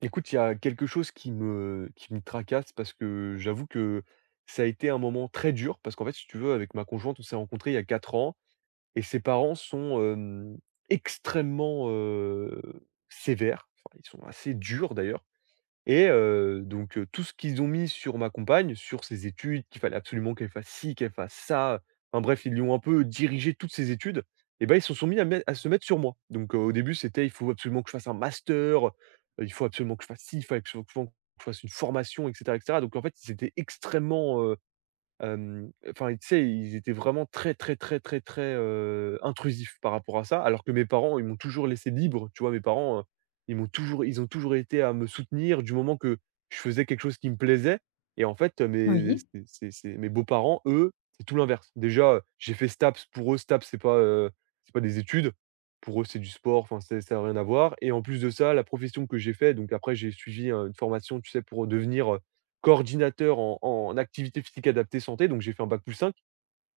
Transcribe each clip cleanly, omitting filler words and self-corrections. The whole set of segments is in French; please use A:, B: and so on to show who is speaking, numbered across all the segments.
A: Écoute, il y a quelque chose qui me tracasse parce que j'avoue que ça a été un moment très dur parce qu'en fait, si tu veux, avec ma conjointe, on s'est rencontrés il y a 4 ans et ses parents sont, extrêmement, sévères. Enfin, ils sont assez durs d'ailleurs et donc tout ce qu'ils ont mis sur ma compagne, sur ses études, qu'il fallait absolument qu'elle fasse ci, qu'elle fasse ça, enfin bref, ils lui ont un peu dirigé toutes ses études et ben ils se sont mis à se mettre sur moi. Donc au début, c'était: «Il faut absolument que je fasse un master, il faut absolument que je fasse ci, il faut absolument que je fasse une formation» et cetera et cetera. Donc en fait, ils étaient extrêmement, enfin, tu sais, ils étaient vraiment très, très, très, très, très, intrusifs par rapport à ça, alors que mes parents, ils m'ont toujours laissé libre. Tu vois? Mes parents, ils ont toujours été à me soutenir du moment que je faisais quelque chose qui me plaisait et en fait,
B: Oui,
A: mes beaux-parents, eux, c'est tout l'inverse. Déjà, j'ai fait STAPS. Pour eux, STAPS, c'est pas des études. Pour eux, c'est du sport, enfin, c'est ça n'a rien à voir et en plus de ça, la profession que j'ai fait donc après j'ai suivi, une formation, tu sais, pour devenir, coordinateur en activité physique adaptée santé, donc j'ai fait un bac+5.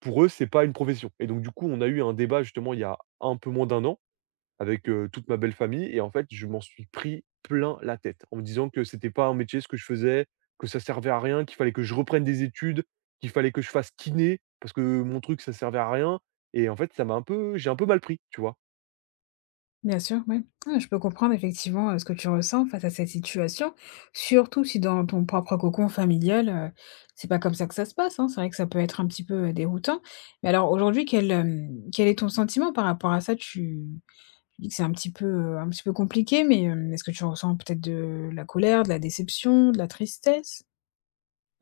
A: Pour eux, c'est pas une profession et donc du coup, on a eu un débat justement il y a un peu moins d'un an avec, toute ma belle famille et en fait, je m'en suis pris plein la tête en me disant que c'était pas un métier ce que je faisais, que ça servait à rien, qu'il fallait que je reprenne des études, qu'il fallait que je fasse kiné parce que mon truc ça servait à rien et en fait, ça m'a un peu j'ai un peu mal pris, tu vois?
B: bien sûr, oui. Ah, je peux comprendre effectivement, ce que tu ressens face à cette situation, surtout si dans ton propre cocon familial, c'est pas comme ça que ça se passe, hein. C'est vrai que ça peut être un petit peu, déroutant. Mais alors aujourd'hui, quel est ton sentiment par rapport à ça? Tu dis que c'est un petit peu compliqué, mais, est-ce que tu ressens peut-être de la colère, de la déception, de la tristesse?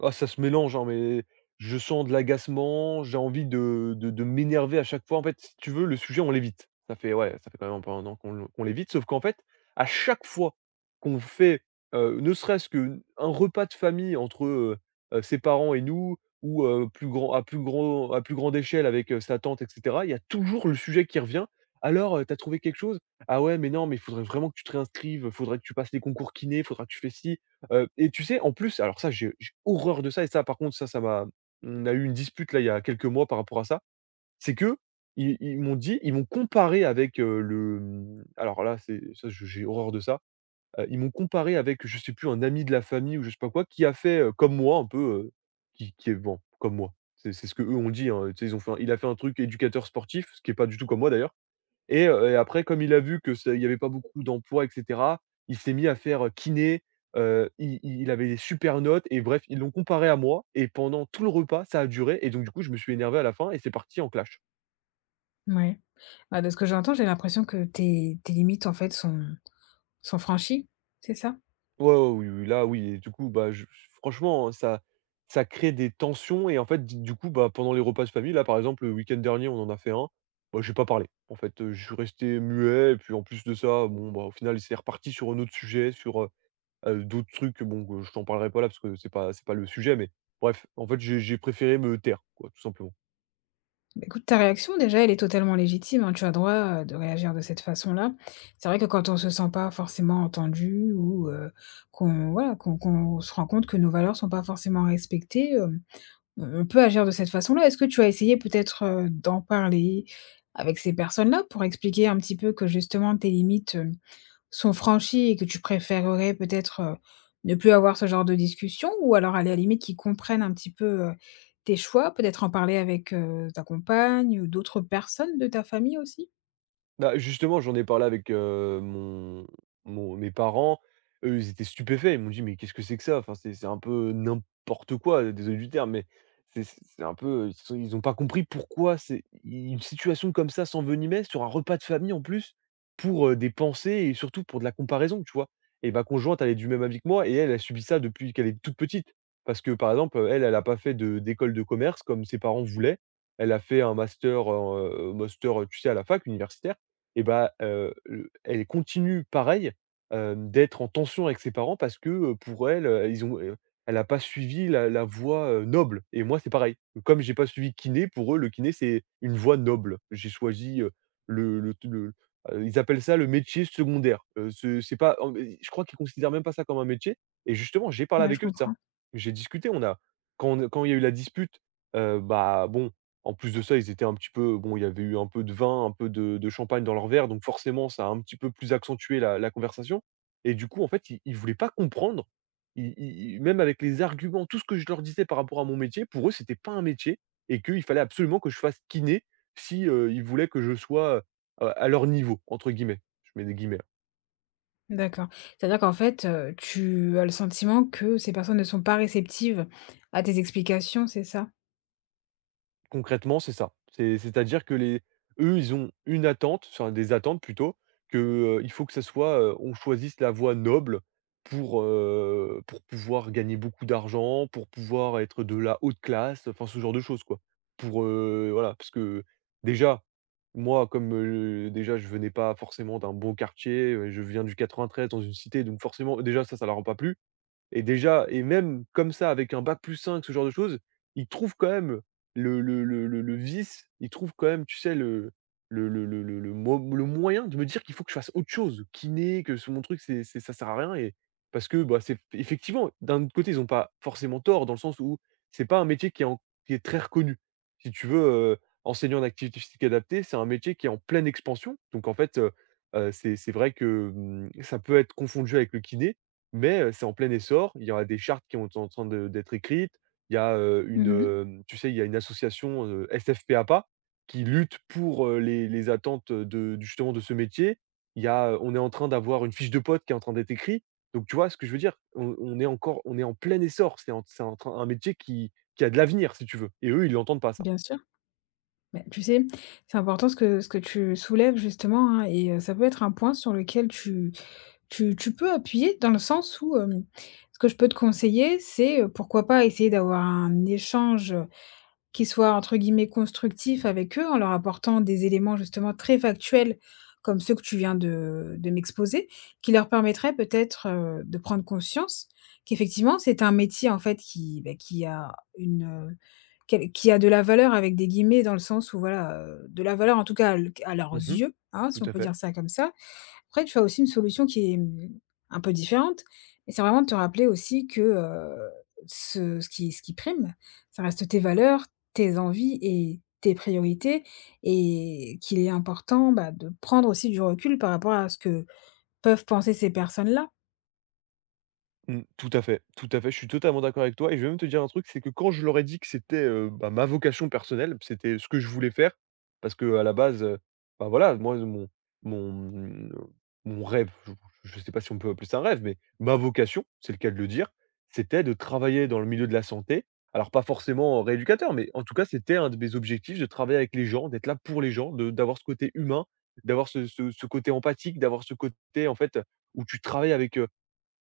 A: Ah ça se mélange, hein, mais je sens de l'agacement, j'ai envie de m'énerver à chaque fois. En fait, si tu veux, le sujet, on l'évite. Ça fait quand même un peu 1 an qu'on l'évite, sauf qu'en fait, à chaque fois qu'on fait, ne serait-ce qu'un repas de famille entre, ses parents et nous ou, plus grande échelle avec, sa tante et cetera, il y a toujours le sujet qui revient. «Alors, tu trouvé quelque chose? Ah ouais, mais non, mais il faudrait vraiment que tu te réinscrives, faudrait que tu passes les concours kiné, faudra que tu fasses ci». Et tu sais, en plus, alors ça, j'ai horreur de ça et ça, par contre, ça m'a on a eu une dispute là, il y a quelques mois par rapport à ça. C'est que ils m'ont comparé avec, alors là, c'est ça, je j'ai horreur de ça. Ils m'ont comparé avec, je sais plus, un ami de la famille ou je sais pas quoi, qui a fait, comme moi un peu, qui est bon, comme moi. C'est ce que eux ont dit, hein, tu sais, ils ont fait un il a fait un truc éducateur sportif, ce qui est pas du tout comme moi d'ailleurs. Et après comme il a vu que c'est il y avait pas beaucoup d'emplois et cetera, il s'est mis à faire, kiné, il avait des super notes et bref, ils l'ont comparé à moi et pendant tout le repas, ça a duré et donc du coup, je me suis énervé à la fin et c'est parti en clash.
B: Mouais. Bah, de ce que j'entends, j'ai l'impression que tes limites, en fait, sont franchies, c'est ça?
A: Ouais, ouais, oui, oui, là, oui et du coup, bah, je franchement, hein, ça crée des tensions et en fait, du coup, bah, pendant les repas de famille, là, par exemple, le week-end dernier, on en a fait un. Moi, j'ai pas parlé. En fait, je suis resté muet et puis en plus de ça, bon, bah, au final, c'est reparti sur un autre sujet, d'autres trucs, bon, que je t'en parlerai pas là parce que c'est pas le sujet, mais bref, en fait, j'ai préféré me taire, quoi, tout simplement.
B: Bah, écoute, ta réaction, déjà, elle est totalement légitime, hein. Tu as droit, de réagir de cette façon-là. C'est vrai que quand on se sent pas forcément entendu ou, qu'on voilà, qu'on se rend compte que nos valeurs sont pas forcément respectées, on peut agir de cette façon-là. Est-ce que tu as essayé peut-être, d'en parler avec ces personnes-là pour expliquer un petit peu que justement tes limites, sont franchis et que tu préférerais peut-être, ne plus avoir ce genre de discussion? Ou alors à la limite qu'ils comprennent un petit peu, tes choix? Peut-être en parler avec, ta compagne ou d'autres personnes de ta famille aussi?
A: Bah, justement, j'en ai parlé avec, mon mon mes parents. Eux, ils étaient stupéfaits. Ils m'ont dit: «Mais qu'est-ce que c'est que ça?» enfin, c'est un peu n'importe quoi, désolé du terme, mais c'est un peu, ils sont ont pas compris pourquoi c'est une situation comme ça s'envenimait sur un repas de famille en plus pour, des pensées et surtout pour de la comparaison, tu vois? Et ma conjointe, elle est du même avis que moi et elle, elle subit ça depuis qu'elle est toute petite. Parce que, par exemple, elle, elle a pas fait de d'école de commerce comme ses parents voulaient. Elle a fait un master, tu sais, à la fac universitaire et bah, elle continue pareil, d'être en tension avec ses parents parce que, pour elle, elle a pas suivi la voie, noble et moi c'est pareil. Comme j'ai pas suivi kiné, pour eux le kiné c'est une voie noble. J'ai choisi, le ils appellent ça le métier secondaire. Ce c'est pas en je crois qu'ils considèrent même pas ça comme un métier et justement j'ai parlé
B: Ouais, je
A: avec eux de ça.
B: comprends.
A: J'ai discuté, on a quand on quand il y a eu la dispute, bah, bon en plus de ça, ils étaient un petit peu bon, il y avait eu un peu de vin, un peu de champagne dans leur verre, donc forcément, ça a un petit peu plus accentué la conversation et du coup, en fait, ils voulaient pas comprendre. Ils ils ils même avec les arguments, tout ce que je leur disais par rapport à mon métier, pour eux, c'était pas un métier et qu'il fallait absolument que je fasse kiné si, ils voulaient que je sois, à «leur niveau» entre guillemets. Je mets des guillemets.
B: D'accord. C'est-à-dire qu'en fait, tu as le sentiment que ces personnes ne sont pas réceptives à tes explications, c'est ça?
A: Concrètement, c'est ça. C'est-à-dire que les eux, ils ont une attente, enfin des attentes plutôt, que, il faut que ça soit, on choisisse la voie noble pour, pour pouvoir gagner beaucoup d'argent, pour pouvoir être de la haute classe, enfin ce genre de choses quoi. Pour, voilà, parce que déjà, moi comme, déjà je venais pas forcément d'un bon quartier, je viens du 93 dans une cité donc forcément déjà ça, ça leur a pas plu. Et déjà et même comme ça, avec un bac+5, ce genre de choses, il trouve quand même le vice, il trouve quand même, tu sais, le moyen de me dire qu'il faut que je fasse autre chose, kiné, que ce mon truc, c'est ça sert à rien et parce que, bah, c'est effectivement, d'un autre côté, ils ont pas forcément tort, dans le sens où c'est pas un métier qui est très reconnu. Si tu veux, enseignant en activité physique adaptée, c'est un métier qui est en pleine expansion, donc en fait, c'est vrai que, ça peut être confondu avec le kiné mais c'est en plein essor. Il y aura des chartes qui sont en train de d'être écrites. Il y a, une,
B: Mmh.
A: hem, tu sais, il y a une association, SFPAPA qui lutte pour, les attentes, justement de ce métier. Il y a, on est en train d'avoir une fiche de pote qui est en train d'être écrite. Donc tu vois ce que je veux dire? On est encore on est en plein essor. C'est en train un métier qui a de l'avenir si tu veux et eux, ils l'entendent pas ça.
B: Bien sûr. Mais tu sais, c'est important ce que tu soulèves justement, hein et ça peut être un point sur lequel tu peux appuyer dans le sens où, ce que je peux te conseiller, c'est, pourquoi pas essayer d'avoir un échange, qui soit entre guillemets «constructif» avec eux, en leur apportant des éléments justement très factuels, comme ceux que tu viens de m'exposer, qui leur permettraient peut-être, de prendre conscience qu'effectivement c'est un métier en fait qui, beh, qui a une, heu, quel qui a de la valeur avec des guillemets dans le sens où voilà, de la valeur en tout cas à leurs
A: Mmh,
B: yeux, hein,
A: tout
B: si on
A: à
B: peut
A: fait.
B: dire ça comme ça. Après, tu as aussi une solution qui est, mmh, un peu différente, mais c'est vraiment de te rappeler aussi que, ce qui prime, ça reste tes valeurs, tes envies et tes priorités et qu'il est important, bah, de prendre aussi du recul par rapport à ce que peuvent penser ces personnes-là.
A: Mmh, tout à fait, tout à fait. Je suis totalement d'accord avec toi et je vais même te dire un truc, c'est que quand je leur ai dit que c'était, bah, ma vocation personnelle, c'était ce que je voulais faire parce que à la base, bah, voilà, moi, mon, mmh, mon rêve, je sais pas si on peut appeler ça un rêve, mais ma vocation, c'est le cas de le dire, c'était de travailler dans le milieu de la santé. Alors pas forcément rééducateur, mais en tout cas, c'était un de mes objectifs de travailler avec les gens, d'être là pour les gens, de d'avoir ce côté humain, d'avoir ce côté empathique, d'avoir ce côté, en fait, où tu travailles avec,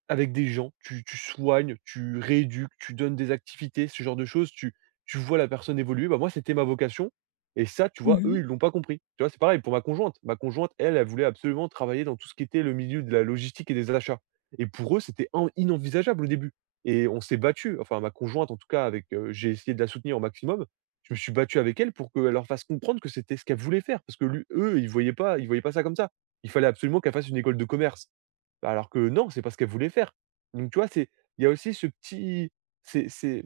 A: avec des gens, tu soignes, tu rééduques, tu donnes des activités, ce genre de choses, tu vois la personne évoluer. Bah, moi, c'était ma vocation et ça, tu vois, eux,
B: Mmh.
A: ils l'ont pas compris. Tu vois? C'est pareil pour ma conjointe. Ma conjointe, elle, elle voulait absolument travailler dans tout ce qui était le milieu de la logistique et des achats, et pour eux, c'était in inenvisageable au début et on s'est battu. Enfin, ma conjointe en tout cas, avec, j'ai essayé de la soutenir au maximum. Je me suis battu avec elle pour qu'elle leur fasse comprendre que c'était ce qu'elle voulait faire, parce que lu eux, ils voyaient pas ça comme ça. Il fallait absolument qu'elle fasse une école de commerce. Alors que non, c'est pas ce qu'elle voulait faire. Donc tu vois, c'est il y a aussi ce petit c'est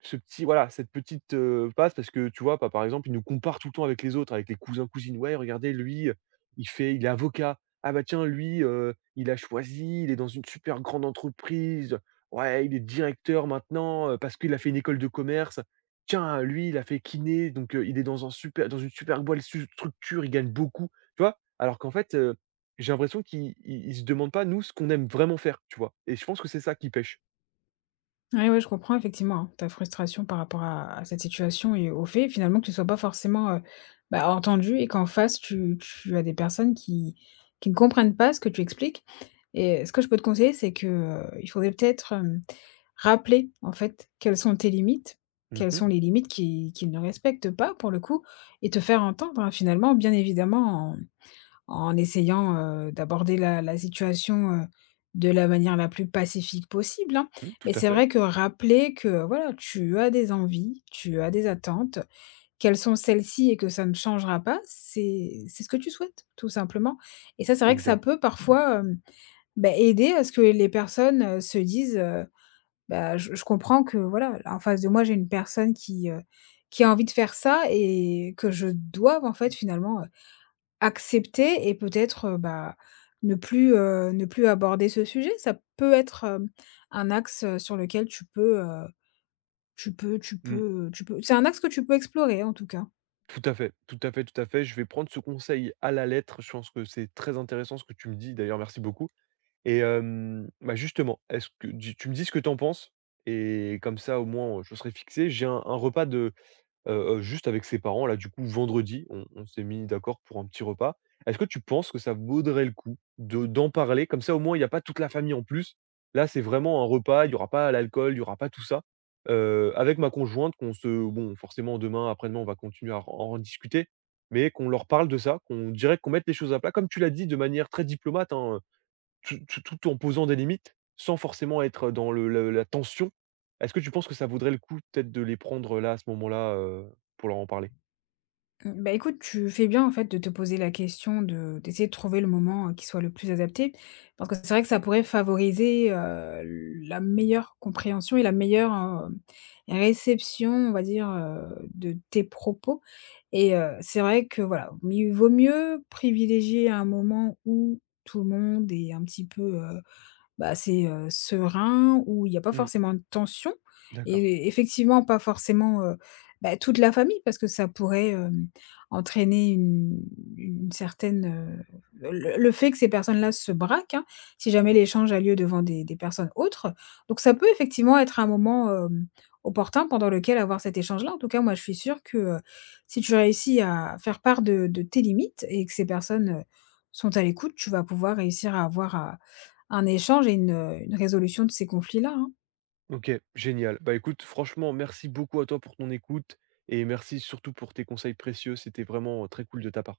A: ce petit, voilà, cette petite, passe parce que tu vois? Pas, par exemple, il nous compare tout le temps avec les autres, avec les cousins-cousines. «Ouais, regardez lui, il est avocat. Ah bah tiens, lui, il a choisi, il est dans une super grande entreprise. Ouais, il est directeur maintenant, parce qu'il a fait une école de commerce. Tiens, lui, il a fait kiné, donc il est dans un super dans une super bonne su structure, il gagne beaucoup». Tu vois? Alors qu'en fait, j'ai l'impression qu'ils se demandent pas, nous, ce qu'on aime vraiment faire, tu vois? Et je pense que c'est ça qui pêche.
B: Ouais, ouais, je comprends effectivement, hein, ta frustration par rapport à cette situation et au fait finalement que tu sois pas forcément, bah, entendu et qu'en face tu as des personnes qui ne comprennent pas ce que tu expliques et ce que je peux te conseiller, c'est que, il faudrait peut-être, rappeler en fait quelles sont tes limites,
A: Mmh
B: quelles
A: mh.
B: sont les limites qui qu'ils ne respectent pas pour le coup et te faire entendre, hein, finalement bien évidemment en essayant, d'aborder la situation, de la manière la plus pacifique possible, hein.
A: Mmh, tout
B: Mais
A: à
B: c'est
A: fait,
B: vrai que rappeler que, voilà, tu as des envies, tu as des attentes, quelles sont celles-ci et que ça ne changera pas, c'est ce que tu souhaites, tout simplement. Et ça, c'est vrai que ça
A: exact.
B: peut parfois, bah, aider à ce que les personnes, se disent, «Bah, je comprends que, voilà, en face de moi, j'ai une personne qui a envie de faire ça et que je doive, en fait, finalement, accepter et peut-être, bah, ne plus, ne plus aborder ce sujet. Ça peut être, un axe, sur lequel tu peux, tu peux tu
A: Mmh.
B: peux, tu peux c'est un axe que tu peux explorer en tout cas.
A: Tout à fait, tout à fait, tout à fait. Je vais prendre ce conseil à la lettre. Je pense que c'est très intéressant ce que tu me dis. D'ailleurs, merci beaucoup. Et bah, justement, est-ce que tu me dis ce que tu en penses? Et comme ça, au moins, je serai fixé. J'ai un repas de... Heu juste avec ses parents là, du coup, vendredi, on s'est mis d'accord pour un petit repas. Est-ce que tu penses que ça vaudrait le coup de d'en parler? Comme ça, au moins, il y a pas toute la famille en plus. Là, c'est vraiment un repas, il y aura pas l'alcool, il y aura pas tout ça. Avec ma conjointe qu'on se bon, forcément demain, après-demain, on va continuer à en discuter, mais qu'on leur parle de ça, qu'on dirait, qu'on mette les choses à plat. Comme tu l'as dit, de manière très diplomate, hein, tout en posant des limites, sans forcément être dans le la tension. Est-ce que tu penses que ça vaudrait le coup peut-être de les prendre, là, à ce moment-là, pour leur en parler?
B: Mmh, bah, écoute, tu fais bien en fait de te poser la question de d'essayer de trouver le moment, qui soit le plus adapté. Parce que c'est vrai que ça pourrait favoriser, la meilleure compréhension et la meilleure, réception, on va dire, de tes propos et c'est vrai que voilà, mieux vaut mieux privilégier un moment où tout le monde est un petit peu, bah, c'est, serein, où il y a pas
A: Mmh,
B: forcément de tension
A: d'accord.
B: et effectivement pas forcément, bah, toute la famille parce que ça pourrait, entraîner une certaine, le fait que ces personnes-là se braquent, hein, si jamais l'échange a lieu devant des personnes autres. Donc ça peut effectivement être un moment, opportun pendant lequel avoir cet échange-là. En tout cas, moi, je suis sûre que, si tu réussis à faire part de tes limites et que ces personnes, sont à l'écoute, tu vas pouvoir réussir à avoir un échange et une résolution de ces conflits-là, hein.
A: OK, génial. Bah, écoute, franchement, merci beaucoup à toi pour ton écoute et merci surtout pour tes conseils précieux. C'était vraiment, très cool de ta part.